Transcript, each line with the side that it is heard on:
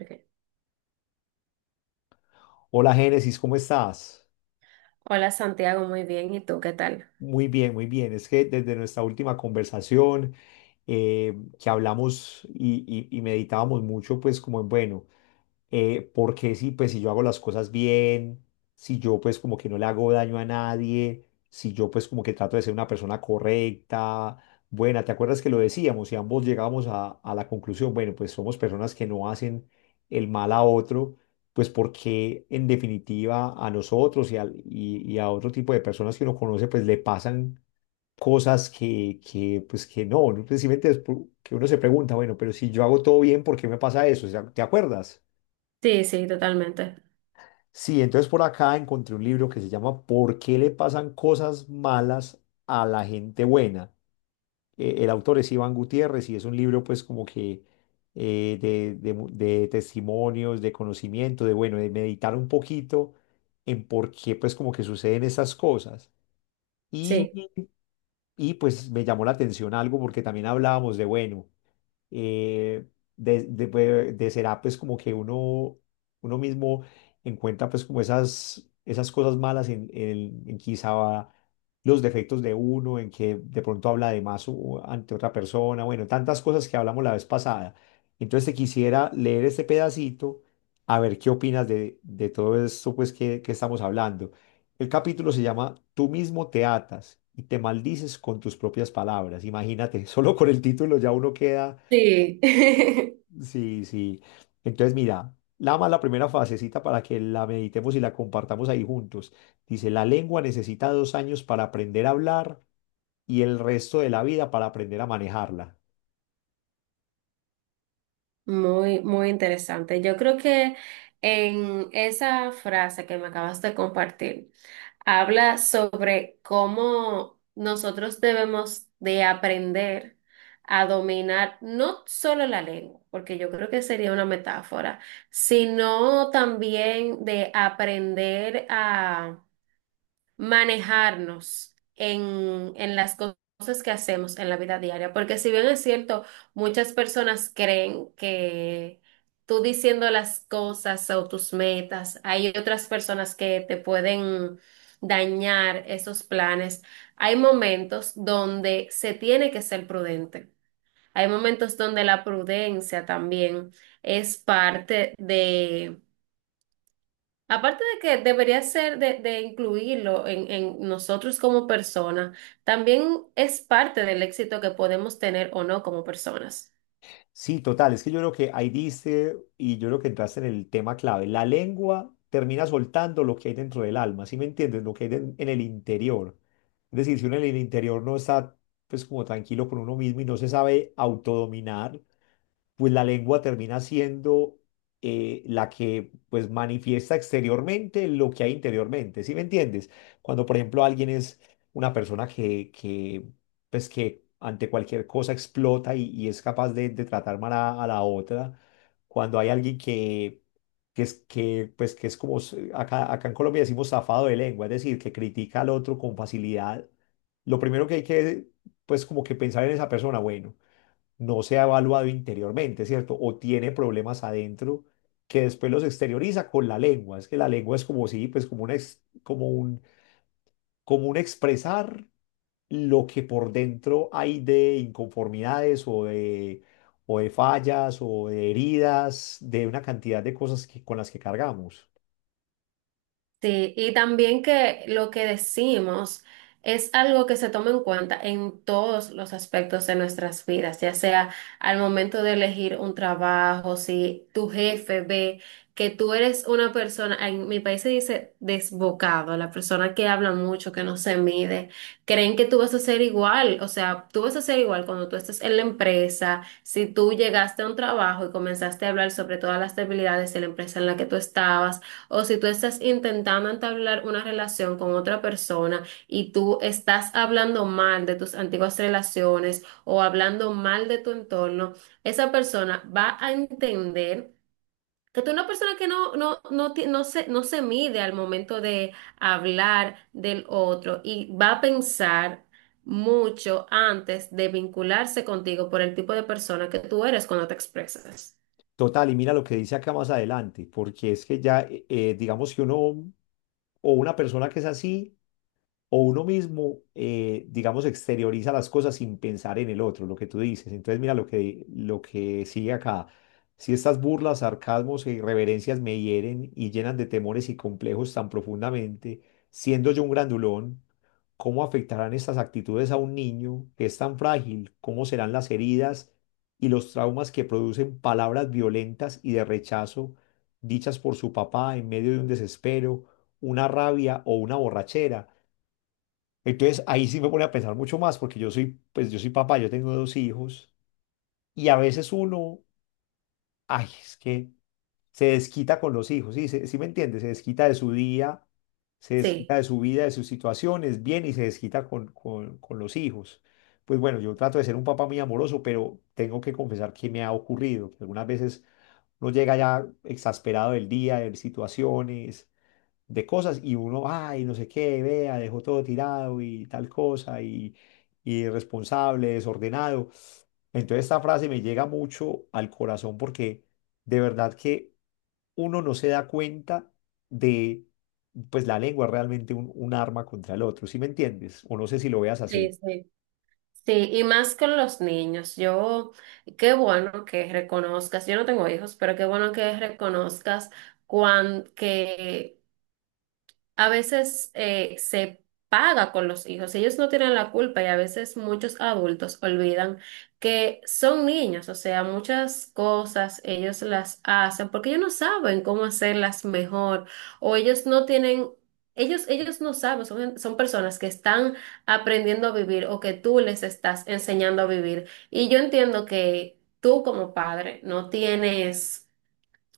right: Ok.
left: Hola Génesis, ¿cómo estás?
right: Hola Santiago, muy bien. ¿Y tú qué tal?
left: Muy bien, muy bien. Es que desde nuestra última conversación eh, que hablamos y meditábamos mucho, pues como en, bueno, porque si, pues, si yo hago las cosas bien, si yo pues como que no le hago daño a nadie, si yo pues como que trato de ser una persona correcta, buena, ¿te acuerdas que lo decíamos? Y ambos llegábamos a la conclusión, bueno, pues somos personas que no hacen el mal a otro, pues porque en definitiva a nosotros y a otro tipo de personas que uno conoce, pues le pasan cosas que pues que no, ¿no? Precisamente es que uno se pregunta, bueno, pero si yo hago todo bien, ¿por qué me pasa eso? O sea, ¿te acuerdas?
right: Sí, sí, totalmente.
left: Sí, entonces por acá encontré un libro que se llama ¿Por qué le pasan cosas malas a la gente buena? El autor es Iván Gutiérrez y es un libro pues como que de testimonios, de conocimiento, de bueno, de meditar un poquito en por qué pues como que suceden esas cosas. Y,
right: Sí.
left: y pues me llamó la atención algo porque también hablábamos de bueno, eh, de será pues como que uno, uno mismo encuentra pues como esas, esas cosas malas en quizá los defectos de uno, en que de pronto habla de más ante otra persona, bueno, tantas cosas que hablamos la vez pasada. Entonces te quisiera leer este pedacito a ver qué opinas de todo esto pues que estamos hablando. El capítulo se llama Tú mismo te atas. Y te maldices con tus propias palabras. Imagínate, solo con el título ya uno queda.
right: Sí.
left: Sí, sí. Entonces, mira, la más la primera fasecita para que la meditemos y la compartamos ahí juntos. Dice, la lengua necesita 2 años para aprender a hablar y el resto de la vida para aprender a manejarla.
right: Muy, muy interesante. Yo creo que en esa frase que me acabas de compartir, habla sobre cómo nosotros debemos de aprender a dominar no solo la lengua, porque yo creo que sería una metáfora, sino también de aprender a manejarnos en las cosas que hacemos en la vida diaria. Porque si bien es cierto, muchas personas creen que tú diciendo las cosas o tus metas, hay otras personas que te pueden dañar esos planes. Hay momentos donde se tiene que ser prudente. Hay momentos donde la prudencia también es parte. Aparte de que debería ser de incluirlo en nosotros como personas, también es parte del éxito que podemos tener o no como personas.
left: Sí, total, es que yo creo que ahí diste y yo creo que entraste en el tema clave. La lengua termina soltando lo que hay dentro del alma, ¿sí me entiendes? Lo que hay en el interior. Es decir, si uno en el interior no está pues como tranquilo con uno mismo y no se sabe autodominar, pues la lengua termina siendo la que pues manifiesta exteriormente lo que hay interiormente, ¿sí me entiendes? Cuando por ejemplo alguien es una persona que pues que ante cualquier cosa explota y es capaz de tratar mal a la otra, cuando hay alguien que... Que es, que, pues, que es como acá, acá en Colombia decimos zafado de lengua, es decir, que critica al otro con facilidad. Lo primero pues, como que pensar en esa persona, bueno, no se ha evaluado interiormente, ¿cierto? O tiene problemas adentro que después los exterioriza con la lengua. Es que la lengua es como si, pues como un, como un expresar lo que por dentro hay de inconformidades o de fallas o de heridas, de una cantidad de cosas que, con las que cargamos.
right: Sí, y también que lo que decimos es algo que se toma en cuenta en todos los aspectos de nuestras vidas, ya sea al momento de elegir un trabajo, si tu jefe ve que tú eres una persona, en mi país se dice desbocado, la persona que habla mucho, que no se mide, creen que tú vas a ser igual, o sea, tú vas a ser igual cuando tú estés en la empresa, si tú llegaste a un trabajo y comenzaste a hablar sobre todas las debilidades de la empresa en la que tú estabas, o si tú estás intentando entablar una relación con otra persona y tú estás hablando mal de tus antiguas relaciones o hablando mal de tu entorno, esa persona va a entender que tú eres una persona que no se mide al momento de hablar del otro y va a pensar mucho antes de vincularse contigo por el tipo de persona que tú eres cuando te expresas.
left: Total, y mira lo que dice acá más adelante, porque es que ya, digamos que uno o una persona que es así, o uno mismo, digamos, exterioriza las cosas sin pensar en el otro, lo que tú dices. Entonces, mira lo lo que sigue acá. Si estas burlas, sarcasmos e irreverencias me hieren y llenan de temores y complejos tan profundamente, siendo yo un grandulón, ¿cómo afectarán estas actitudes a un niño que es tan frágil? ¿Cómo serán las heridas y los traumas que producen palabras violentas y de rechazo dichas por su papá en medio de un desespero, una rabia o una borrachera? Entonces ahí sí me pone a pensar mucho más porque yo soy, pues yo soy papá, yo tengo dos hijos y a veces uno, ay, es que se desquita con los hijos, ¿sí? ¿Sí me entiendes? Se desquita de su día, se desquita
right: Sí.
left: de su vida, de sus situaciones, bien, y se desquita con los hijos. Pues bueno, yo trato de ser un papá muy amoroso, pero tengo que confesar que me ha ocurrido, que algunas veces uno llega ya exasperado del día, de situaciones de cosas y uno, ay, no sé qué, vea, dejó todo tirado y tal cosa y irresponsable, desordenado. Entonces esta frase me llega mucho al corazón porque de verdad que uno no se da cuenta de, pues la lengua es realmente un arma contra el otro, ¿sí me entiendes? O no sé si lo veas
right: Sí,
left: así.
right: sí. Sí, y más con los niños. Yo, qué bueno que reconozcas, yo no tengo hijos, pero qué bueno que reconozcas cuán, que a veces se paga con los hijos. Ellos no tienen la culpa y a veces muchos adultos olvidan que son niños, o sea, muchas cosas ellos las hacen porque ellos no saben cómo hacerlas mejor o ellos no tienen... Ellos no saben, son son personas que están aprendiendo a vivir o que tú les estás enseñando a vivir. Y yo entiendo que tú como padre no tienes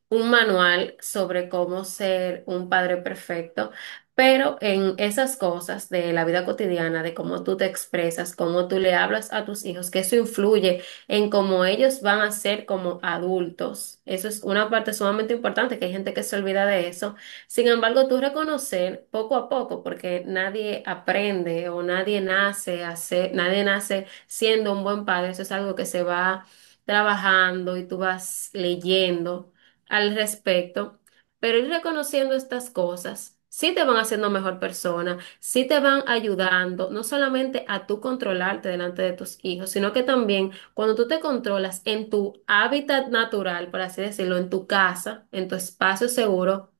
right: un manual sobre cómo ser un padre perfecto, pero en esas cosas de la vida cotidiana, de cómo tú te expresas, cómo tú le hablas a tus hijos, que eso influye en cómo ellos van a ser como adultos. Eso es una parte sumamente importante, que hay gente que se olvida de eso. Sin embargo, tú reconocer poco a poco, porque nadie aprende o nadie nace siendo un buen padre, eso es algo que se va trabajando y tú vas leyendo al respecto, pero ir reconociendo estas cosas, sí te van haciendo mejor persona, sí te van ayudando, no solamente a tú controlarte delante de tus hijos, sino que también cuando tú te controlas en tu hábitat natural, por así decirlo, en tu casa, en tu espacio seguro,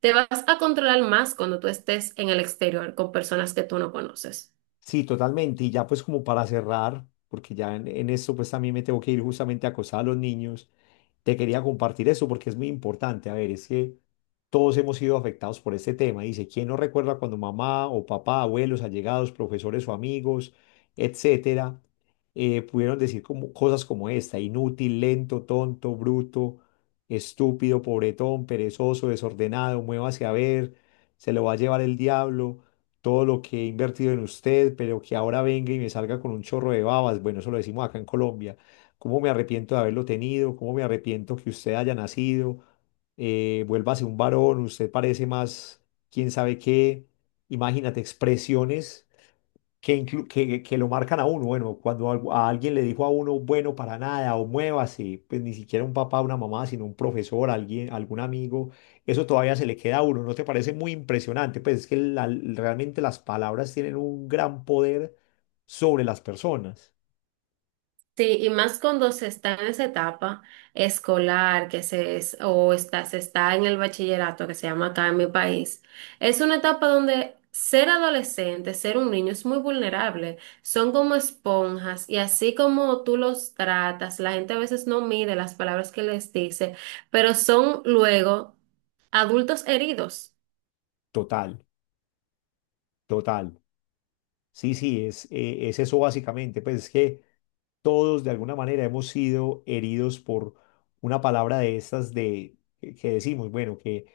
right: te vas a controlar más cuando tú estés en el exterior con personas que tú no conoces.
left: Sí, totalmente. Y ya pues como para cerrar, porque ya en esto pues también me tengo que ir justamente a acosar a los niños, te quería compartir eso porque es muy importante. A ver, es que todos hemos sido afectados por este tema. Dice, ¿quién no recuerda cuando mamá o papá, abuelos, allegados, profesores o amigos, etcétera, pudieron decir como, cosas como esta, inútil, lento, tonto, bruto, estúpido, pobretón, perezoso, desordenado, muévase a ver, se lo va a llevar el diablo? Todo lo que he invertido en usted, pero que ahora venga y me salga con un chorro de babas, bueno, eso lo decimos acá en Colombia, cómo me arrepiento de haberlo tenido, cómo me arrepiento que usted haya nacido, vuélvase un varón, usted parece más, quién sabe qué, imagínate, expresiones que, que lo marcan a uno. Bueno, cuando a alguien le dijo a uno, bueno, para nada, o muévase, pues ni siquiera un papá, una mamá, sino un profesor, alguien, algún amigo, eso todavía se le queda a uno. ¿No te parece muy impresionante? Pues es que realmente las palabras tienen un gran poder sobre las personas.
right: Sí, y más cuando se está en esa etapa escolar que se es, o está, se está en el bachillerato que se llama acá en mi país. Es una etapa donde ser adolescente, ser un niño es muy vulnerable. Son como esponjas y así como tú los tratas, la gente a veces no mide las palabras que les dice, pero son luego adultos heridos.
left: Total, total. Sí, sí, es eso básicamente. Pues es que todos de alguna manera hemos sido heridos por una palabra de estas de que decimos, bueno, que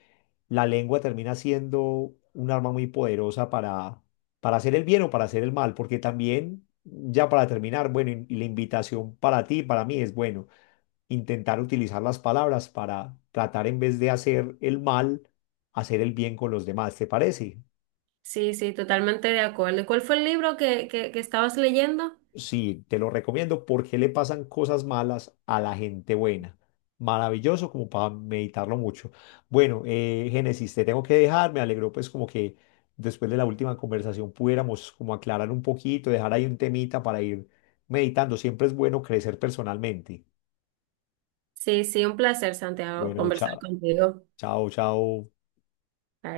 left: la lengua termina siendo un arma muy poderosa para hacer el bien o para hacer el mal, porque también ya para terminar, bueno, y la invitación para ti, para mí es bueno, intentar utilizar las palabras para tratar en vez de hacer el mal, hacer el bien con los demás, ¿te parece?
right: Sí, sí, totalmente de acuerdo. ¿Y cuál fue el libro que estabas leyendo?
left: Sí, te lo recomiendo porque le pasan cosas malas a la gente buena. Maravilloso como para meditarlo mucho. Bueno, Génesis, te tengo que dejar. Me alegró pues como que después de la última conversación pudiéramos como aclarar un poquito, dejar ahí un temita para ir meditando. Siempre es bueno crecer personalmente.
right: Sí, sí, un placer, Santiago,
left: Bueno,
right: conversar
left: chao,
right: contigo.
left: chao, chao.